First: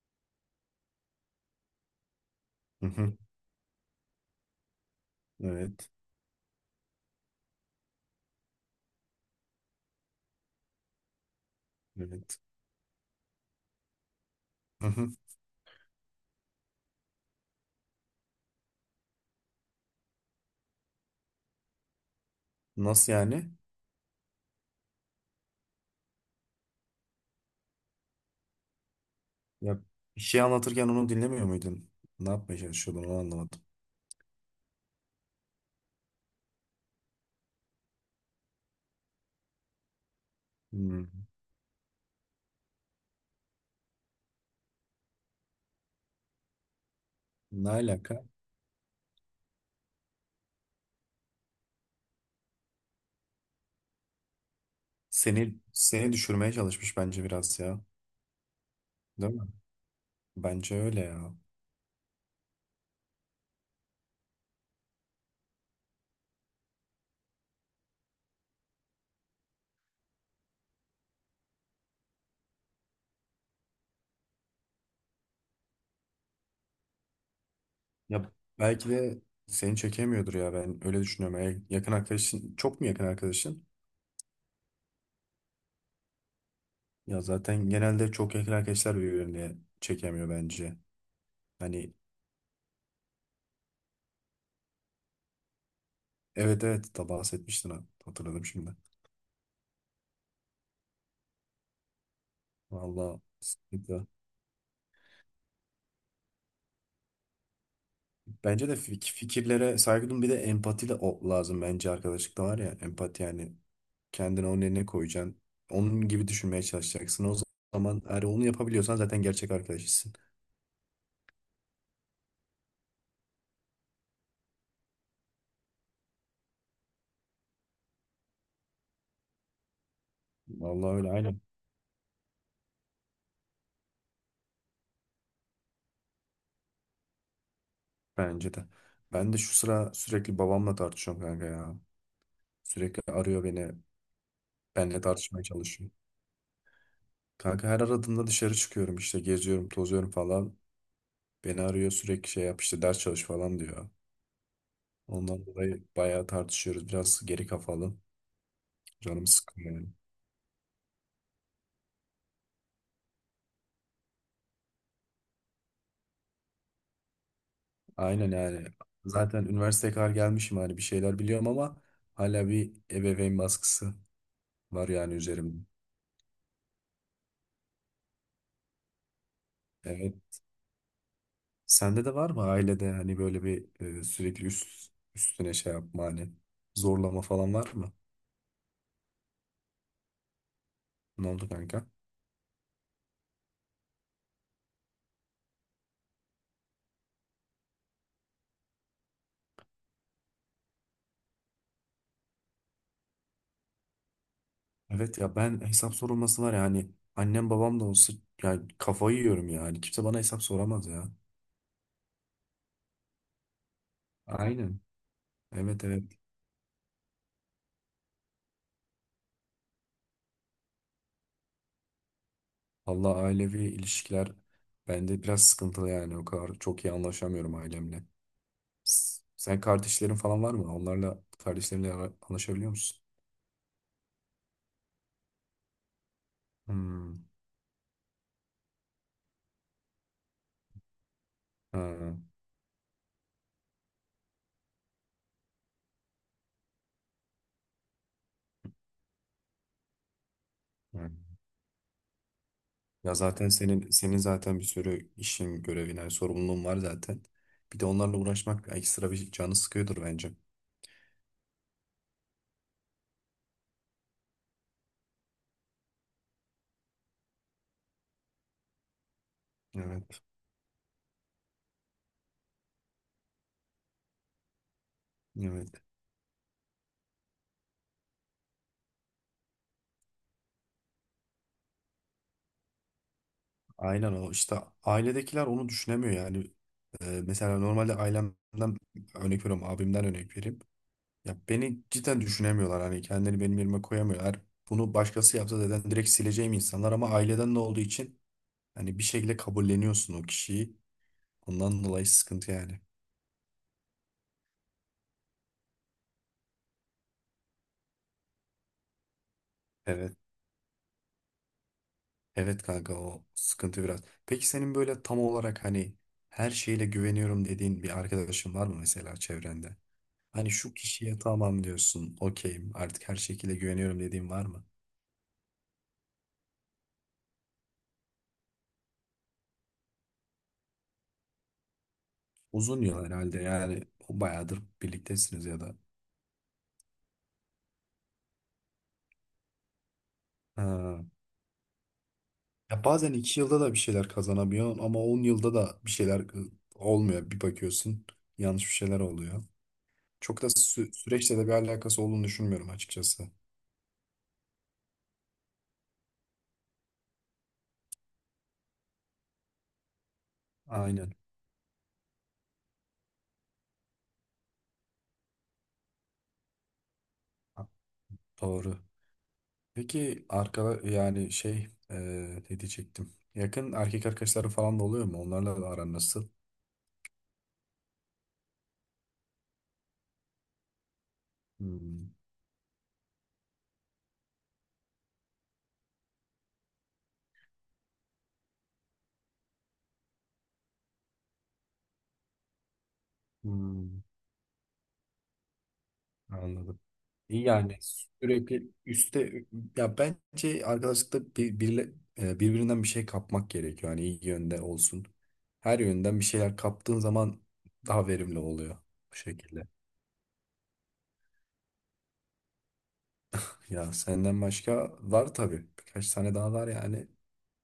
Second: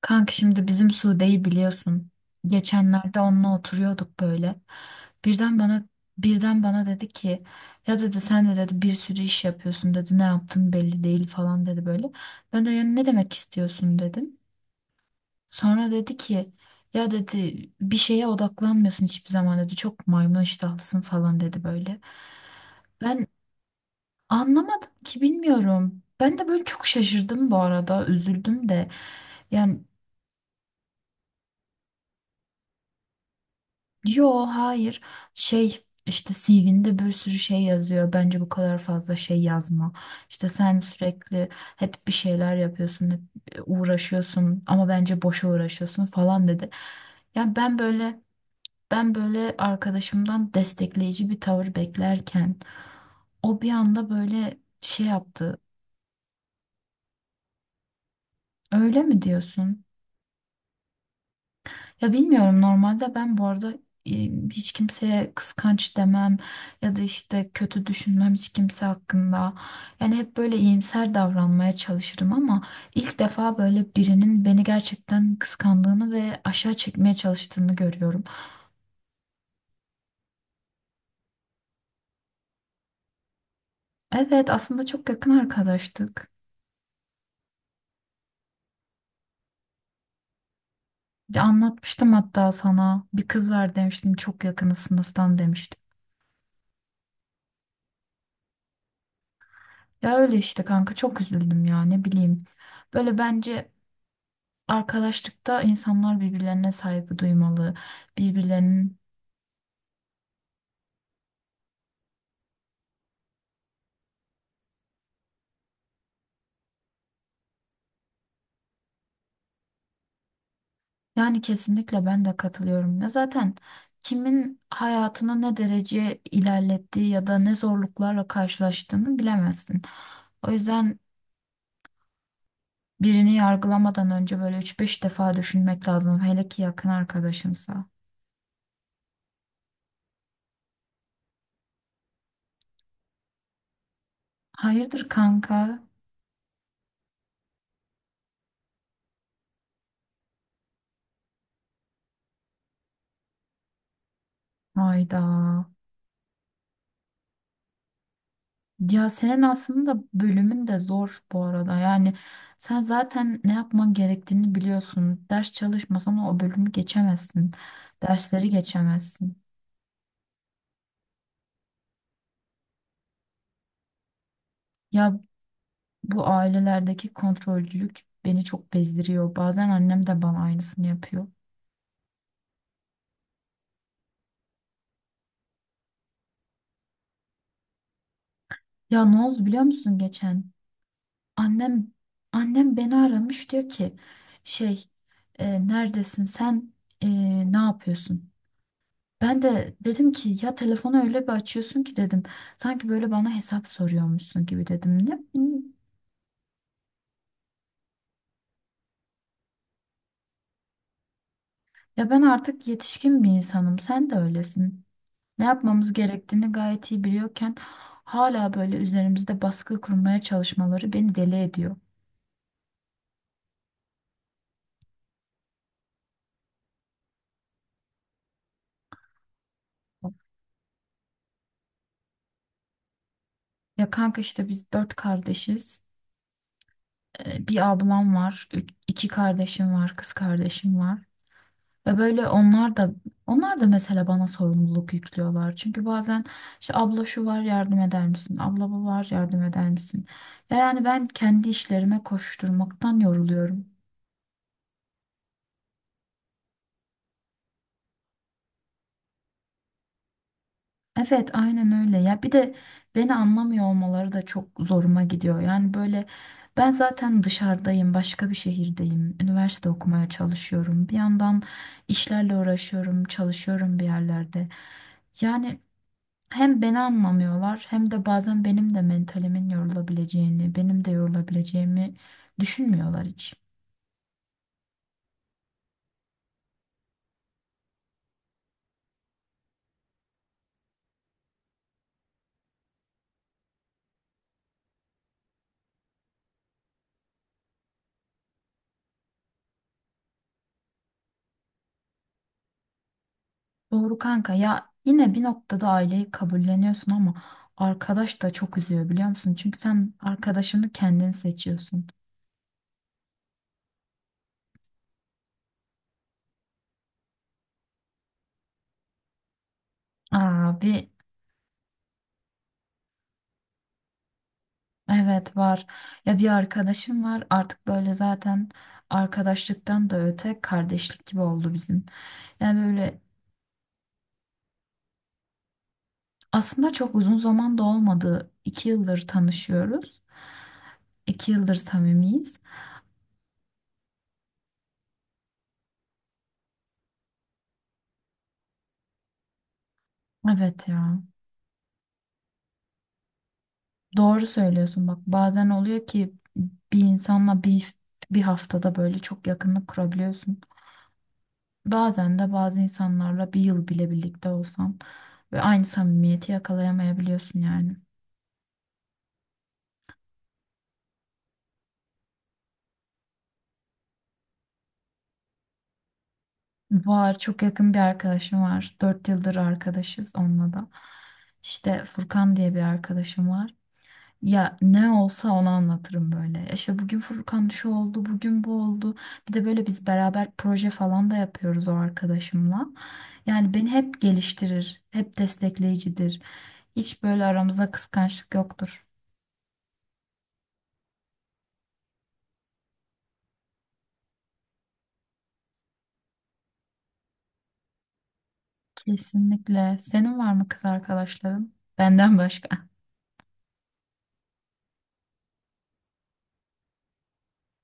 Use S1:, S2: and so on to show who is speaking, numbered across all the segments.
S1: Kanka, şimdi bizim Sude'yi biliyorsun.
S2: Hı hı.
S1: Geçenlerde onunla oturuyorduk böyle. Birden bana
S2: Evet.
S1: birden bana dedi ki, ya dedi sen de dedi bir sürü iş yapıyorsun dedi, ne yaptın belli değil falan dedi böyle.
S2: Evet.
S1: Ben de yani ne demek istiyorsun dedim.
S2: Hı hı.
S1: Sonra dedi ki, ya dedi bir şeye odaklanmıyorsun hiçbir zaman dedi, çok maymun iştahlısın falan dedi böyle.
S2: Nasıl
S1: Ben
S2: yani?
S1: anlamadım ki, bilmiyorum. Ben de böyle çok şaşırdım, bu arada üzüldüm de. Yani.
S2: Ya, bir şey anlatırken onu dinlemiyor muydun? Ne yapmaya çalışıyordun onu anlamadım.
S1: Yo hayır, şey işte CV'nde bir sürü şey yazıyor, bence bu kadar fazla şey yazma, işte sen
S2: Hmm.
S1: sürekli hep bir şeyler yapıyorsun, hep uğraşıyorsun ama bence boşa uğraşıyorsun falan dedi. Ya
S2: Ne
S1: ben böyle
S2: alaka?
S1: ben böyle arkadaşımdan destekleyici bir tavır beklerken o bir anda böyle şey
S2: Seni
S1: yaptı.
S2: seni düşürmeye çalışmış bence biraz ya.
S1: Öyle mi
S2: Değil mi?
S1: diyorsun?
S2: Bence öyle ya.
S1: Ya bilmiyorum, normalde ben bu arada e, hiç kimseye kıskanç demem ya da işte kötü düşünmem hiç kimse hakkında. Yani hep böyle iyimser davranmaya çalışırım ama ilk defa böyle birinin beni gerçekten kıskandığını ve aşağı çekmeye çalıştığını görüyorum.
S2: Ya belki de seni çekemiyordur ya, ben öyle düşünüyorum. Eğer yakın arkadaşın, çok mu yakın arkadaşın?
S1: Evet, aslında çok yakın arkadaştık.
S2: Ya zaten genelde çok yakın arkadaşlar birbirini çekemiyor bence.
S1: Ya
S2: Hani,
S1: anlatmıştım hatta sana, bir kız var demiştim, çok yakını sınıftan demiştim.
S2: evet evet, da bahsetmiştin ha. Hatırladım şimdi.
S1: Ya öyle işte kanka, çok üzüldüm ya, ne bileyim. Böyle
S2: Vallahi
S1: bence,
S2: sıkıntı.
S1: arkadaşlıkta insanlar birbirlerine saygı duymalı,
S2: Bence de
S1: birbirlerinin,
S2: fikirlere saygı duyun, bir de empati de o lazım bence arkadaşlıkta, var ya empati, yani kendini onun yerine koyacaksın. Onun gibi düşünmeye çalışacaksın. O zaman, eğer onu yapabiliyorsan, zaten gerçek arkadaşısın.
S1: yani, kesinlikle ben de katılıyorum. Ya zaten kimin hayatını ne derece ilerlettiği ya da ne zorluklarla karşılaştığını bilemezsin. O
S2: Vallahi
S1: yüzden
S2: öyle, aynen,
S1: birini yargılamadan önce böyle üç beş defa düşünmek lazım. Hele ki yakın arkadaşımsa.
S2: bence de. Ben de şu sıra sürekli babamla tartışıyorum kanka ya. Sürekli arıyor beni. Benle
S1: Hayırdır
S2: tartışmaya
S1: kanka?
S2: çalışıyor. Kanka, her aradığımda dışarı çıkıyorum, işte geziyorum tozuyorum falan. Beni arıyor sürekli, şey yap işte, ders çalış falan diyor.
S1: Hayda.
S2: Ondan dolayı bayağı tartışıyoruz. Biraz geri kafalı.
S1: Ya
S2: Canım
S1: senin
S2: sıkılıyor yani.
S1: aslında bölümün de zor bu arada. Yani sen zaten ne yapman gerektiğini biliyorsun. Ders çalışmasan o bölümü geçemezsin.
S2: Aynen
S1: Dersleri
S2: yani.
S1: geçemezsin.
S2: Zaten üniversiteye kadar gelmişim, hani bir şeyler biliyorum ama hala bir ebeveyn baskısı var yani
S1: Ya
S2: üzerimde.
S1: bu ailelerdeki kontrolcülük beni çok bezdiriyor. Bazen annem de
S2: Evet.
S1: bana aynısını yapıyor.
S2: Sende de var mı ailede hani böyle bir sürekli üstüne şey yapma, hani zorlama falan var mı?
S1: Ya ne oldu biliyor musun geçen?
S2: Ne oldu
S1: Annem
S2: kanka?
S1: annem beni aramış, diyor ki, şey, neredesin sen? E, ne yapıyorsun? Ben de dedim ki, ya telefonu öyle bir açıyorsun ki dedim. Sanki böyle bana hesap soruyormuşsun gibi dedim. Ne
S2: Evet ya, ben
S1: bileyim.
S2: hesap sorulması var ya hani, annem babam da olsa yani kafayı yiyorum ya. Hani kimse bana hesap soramaz ya.
S1: Ya ben artık yetişkin bir insanım. Sen de
S2: Aynen.
S1: öylesin. Ne
S2: Evet,
S1: yapmamız
S2: evet.
S1: gerektiğini gayet iyi biliyorken hala böyle üzerimizde baskı kurmaya çalışmaları beni deli ediyor.
S2: Allah, ailevi ilişkiler bende biraz sıkıntılı yani, o kadar çok iyi anlaşamıyorum ailemle. Sen, kardeşlerin falan var mı? Onlarla, kardeşlerinle anlaşabiliyor musun?
S1: Ya kanka, işte biz dört kardeşiz.
S2: Hmm.
S1: Bir ablam var, iki kardeşim var, kız kardeşim var. Ve
S2: Ha.
S1: böyle onlar da mesela bana sorumluluk yüklüyorlar. Çünkü bazen işte, abla şu var yardım eder misin? Abla bu var yardım eder misin? Ya yani ben
S2: Ha.
S1: kendi işlerime koşturmaktan
S2: Ya zaten
S1: yoruluyorum.
S2: senin zaten bir sürü işin, görevin, yani sorumluluğun var zaten. Bir de onlarla uğraşmak ekstra bir canı sıkıyordur bence.
S1: Evet, aynen öyle. Ya bir de beni anlamıyor olmaları da çok zoruma gidiyor. Yani böyle, ben zaten dışarıdayım, başka bir şehirdeyim. Üniversite okumaya
S2: Evet,
S1: çalışıyorum. Bir yandan işlerle uğraşıyorum, çalışıyorum bir yerlerde. Yani
S2: evet.
S1: hem beni anlamıyorlar hem de bazen benim de mentalimin yorulabileceğini, benim de yorulabileceğimi düşünmüyorlar hiç.
S2: Aynen, o işte, ailedekiler onu düşünemiyor yani. Mesela normalde ailemden örnek veriyorum, abimden örnek vereyim. Ya beni cidden düşünemiyorlar, hani kendini benim yerime koyamıyorlar. Bunu başkası yapsa zaten direkt sileceğim insanlar, ama aileden de olduğu için hani bir şekilde kabulleniyorsun o kişiyi. Ondan dolayı sıkıntı yani.
S1: Doğru kanka ya, yine bir noktada aileyi kabulleniyorsun ama arkadaş da çok üzüyor, biliyor musun? Çünkü sen
S2: Evet.
S1: arkadaşını kendin seçiyorsun.
S2: Evet kanka, o sıkıntı biraz. Peki senin böyle tam olarak hani, her şeyle güveniyorum dediğin bir arkadaşın var mı mesela çevrende? Hani
S1: Abi,
S2: şu kişiye tamam diyorsun, okeyim artık her şekilde güveniyorum dediğin var mı?
S1: evet var. Ya bir arkadaşım var artık, böyle zaten arkadaşlıktan da öte kardeşlik gibi oldu bizim. Yani
S2: Uzun
S1: böyle.
S2: yıl herhalde yani, bayağıdır birliktesiniz ya da.
S1: Aslında çok uzun zaman da olmadı. İki yıldır tanışıyoruz.
S2: Ha.
S1: İki yıldır samimiyiz.
S2: Ya bazen iki yılda da bir şeyler kazanamıyorsun ama on yılda da bir şeyler olmuyor. Bir bakıyorsun, yanlış bir şeyler oluyor. Çok da
S1: Evet ya.
S2: süreçle de bir alakası olduğunu düşünmüyorum açıkçası.
S1: Doğru söylüyorsun bak. Bazen oluyor ki bir insanla bir, bir haftada böyle çok yakınlık kurabiliyorsun.
S2: Aynen.
S1: Bazen de bazı insanlarla bir yıl bile birlikte olsan ve aynı samimiyeti yakalayamayabiliyorsun
S2: Ha,
S1: yani.
S2: doğru. Peki yani şey, ne diyecektim? Yakın erkek arkadaşları falan da oluyor mu? Onlarla da aran nasıl?
S1: Var, çok yakın bir arkadaşım var. Dört yıldır arkadaşız onunla da. İşte
S2: Hmm,
S1: Furkan diye bir arkadaşım var. Ya ne olsa onu anlatırım böyle. Ya İşte bugün Furkan şu oldu, bugün bu oldu. Bir de böyle biz beraber proje falan da yapıyoruz o arkadaşımla. Yani beni hep
S2: hmm,
S1: geliştirir, hep destekleyicidir.
S2: anladım.
S1: Hiç böyle aramızda
S2: Yani
S1: kıskançlık
S2: sürekli
S1: yoktur.
S2: üste, ya bence arkadaşlıkta birbirinden bir şey kapmak gerekiyor. Hani iyi yönde olsun. Her yönden bir şeyler kaptığın zaman daha verimli oluyor bu şekilde.
S1: Kesinlikle. Senin var mı kız arkadaşların? Benden başka.
S2: Ya senden başka var tabii. Birkaç tane daha var yani.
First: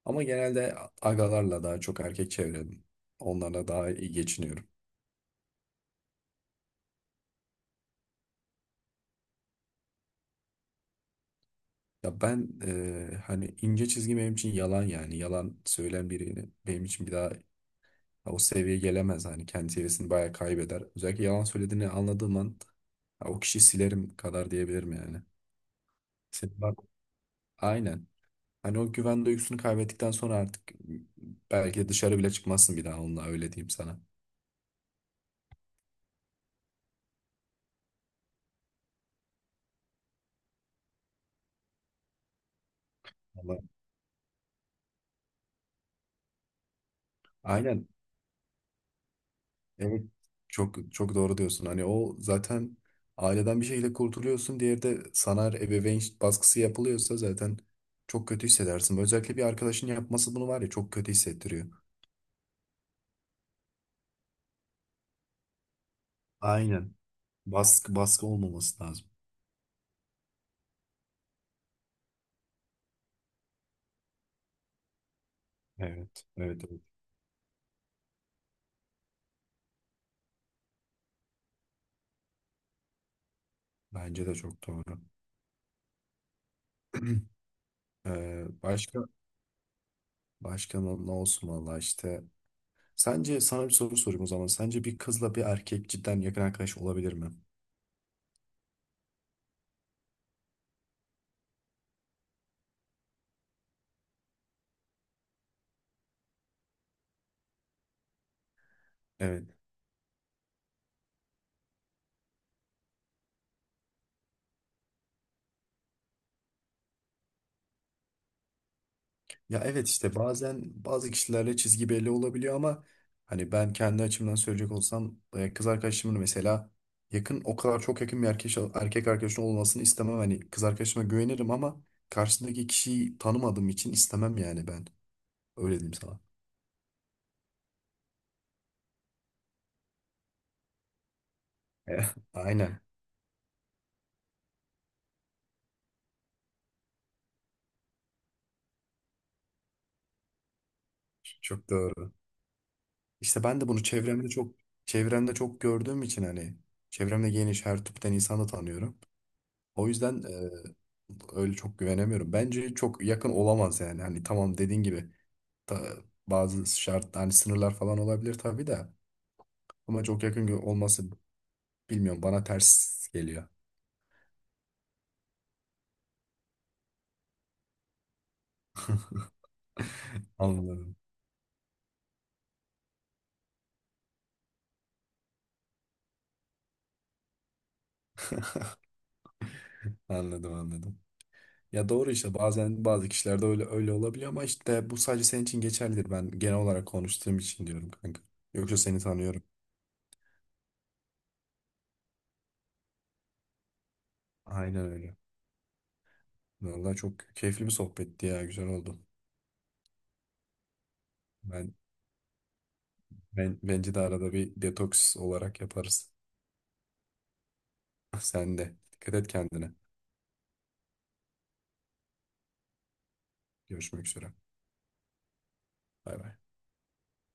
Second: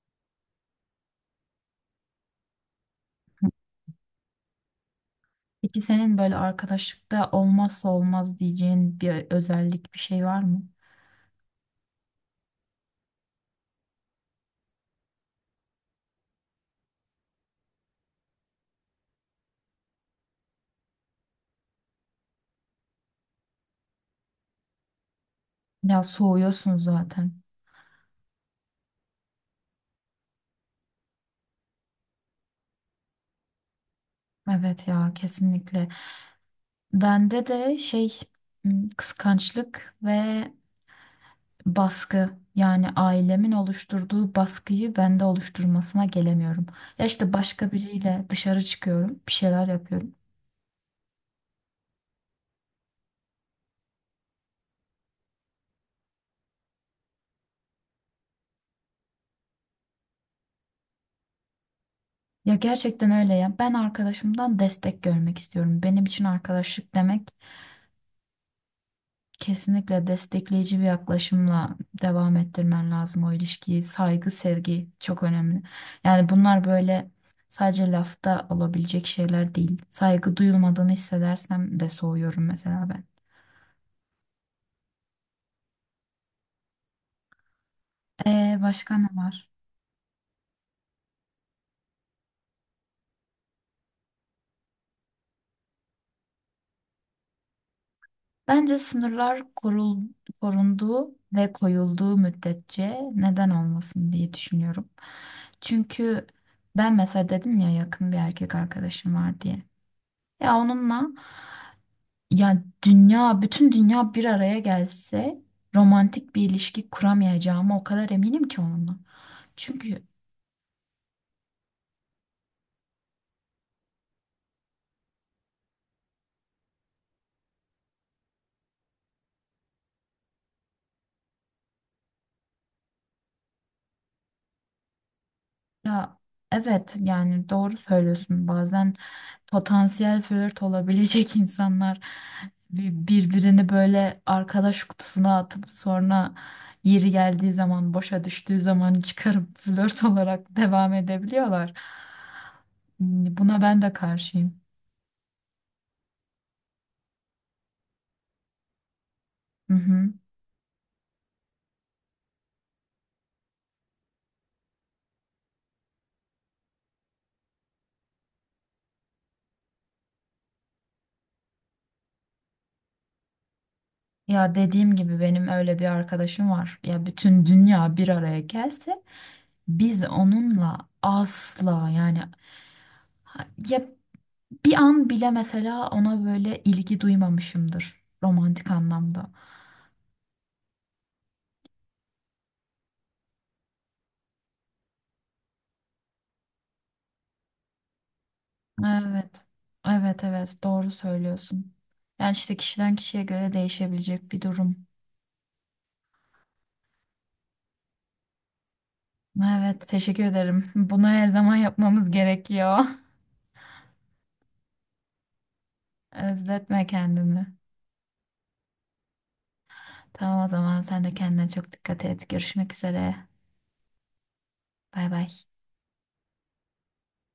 S2: Ama genelde agalarla, daha çok erkek çevrem. Onlarla daha iyi geçiniyorum.
S1: Peki senin böyle arkadaşlıkta olmazsa olmaz diyeceğin bir özellik, bir şey var mı?
S2: Ya ben hani ince çizgi benim için yalan yani. Yalan söyleyen birini benim için bir daha, ya o seviyeye gelemez. Hani kendi seviyesini bayağı kaybeder. Özellikle yalan söylediğini anladığım an, ya o kişiyi silerim kadar diyebilirim yani.
S1: Ya
S2: Senin var-
S1: soğuyorsun zaten.
S2: Aynen. Hani o güven duygusunu kaybettikten sonra, artık belki de dışarı bile çıkmazsın bir daha onunla, öyle diyeyim sana.
S1: Evet ya, kesinlikle. Bende de şey, kıskançlık ve baskı, yani ailemin
S2: Vallahi.
S1: oluşturduğu baskıyı bende oluşturmasına gelemiyorum. Ya işte başka
S2: Aynen.
S1: biriyle dışarı çıkıyorum, bir şeyler
S2: Evet.
S1: yapıyorum.
S2: Çok çok doğru diyorsun. Hani o zaten aileden bir şekilde kurtuluyorsun. Diğeri de sana ebeveyn baskısı yapılıyorsa zaten çok kötü hissedersin. Özellikle bir arkadaşın yapması, bunu var ya, çok kötü hissettiriyor.
S1: Ya gerçekten öyle ya. Ben arkadaşımdan destek görmek istiyorum. Benim için
S2: Aynen.
S1: arkadaşlık demek,
S2: Baskı olmaması lazım.
S1: kesinlikle destekleyici bir yaklaşımla devam ettirmen lazım o ilişkiyi. Saygı, sevgi çok önemli.
S2: Evet,
S1: Yani
S2: evet,
S1: bunlar
S2: evet.
S1: böyle sadece lafta olabilecek şeyler değil. Saygı duyulmadığını hissedersem de soğuyorum mesela ben.
S2: Bence de çok doğru. Ee,
S1: Başka
S2: başka
S1: ne var?
S2: başka ne olsun, valla işte. Sence, sana bir soru sorayım o zaman. Sence bir kızla bir erkek cidden yakın arkadaş olabilir mi?
S1: Bence sınırlar korunduğu ve koyulduğu müddetçe neden olmasın diye düşünüyorum. Çünkü ben mesela dedim ya yakın bir erkek arkadaşım var
S2: Evet.
S1: diye. Ya onunla, ya dünya, bütün dünya bir araya gelse romantik bir ilişki kuramayacağıma o kadar eminim ki onunla.
S2: Ya evet,
S1: Çünkü
S2: işte bazen bazı kişilerle çizgi belli olabiliyor ama hani ben kendi açımdan söyleyecek olsam, kız arkadaşımın mesela yakın, o kadar çok yakın bir erkek arkadaşın olmasını istemem. Hani kız arkadaşıma güvenirim ama karşısındaki kişiyi tanımadığım için istemem yani ben. Öyle diyeyim
S1: ya
S2: sana.
S1: evet, yani doğru söylüyorsun, bazen potansiyel flört olabilecek insanlar
S2: Eh, aynen.
S1: birbirini böyle arkadaş kutusuna atıp sonra yeri geldiği zaman, boşa düştüğü zaman çıkarıp flört olarak devam
S2: Çok
S1: edebiliyorlar.
S2: doğru. İşte
S1: Buna
S2: ben de
S1: ben
S2: bunu
S1: de
S2: çevremde çok,
S1: karşıyım.
S2: gördüğüm için hani, çevremde geniş her tipten insanı tanıyorum.
S1: Hı
S2: O
S1: hı.
S2: yüzden öyle çok güvenemiyorum. Bence çok yakın olamaz yani. Hani tamam, dediğin gibi ta- bazı şart, hani sınırlar falan olabilir tabii de, ama çok yakın olması, bilmiyorum, bana ters geliyor.
S1: Ya dediğim gibi benim öyle bir arkadaşım var. Ya bütün dünya bir araya gelse biz onunla
S2: Anladım.
S1: asla, yani, ya bir an bile mesela ona böyle ilgi duymamışımdır romantik anlamda.
S2: Anladım, anladım. Ya doğru, işte bazen bazı kişilerde öyle öyle olabiliyor ama işte bu sadece senin için geçerlidir. Ben genel olarak konuştuğum için diyorum kanka. Yoksa seni tanıyorum.
S1: Evet. Evet, evet, doğru söylüyorsun. Yani işte kişiden kişiye göre değişebilecek bir durum.
S2: Aynen öyle. Vallahi çok keyifli bir sohbetti ya. Güzel oldu.
S1: Evet, teşekkür ederim. Bunu her zaman
S2: Ben
S1: yapmamız gerekiyor.
S2: Bence de arada bir detoks olarak yaparız.
S1: Özletme kendini.
S2: Sen de. Dikkat et kendine.
S1: Tamam, o zaman sen de kendine çok dikkat et. Görüşmek üzere.
S2: Görüşmek üzere.
S1: Bay bay.
S2: Bay bay.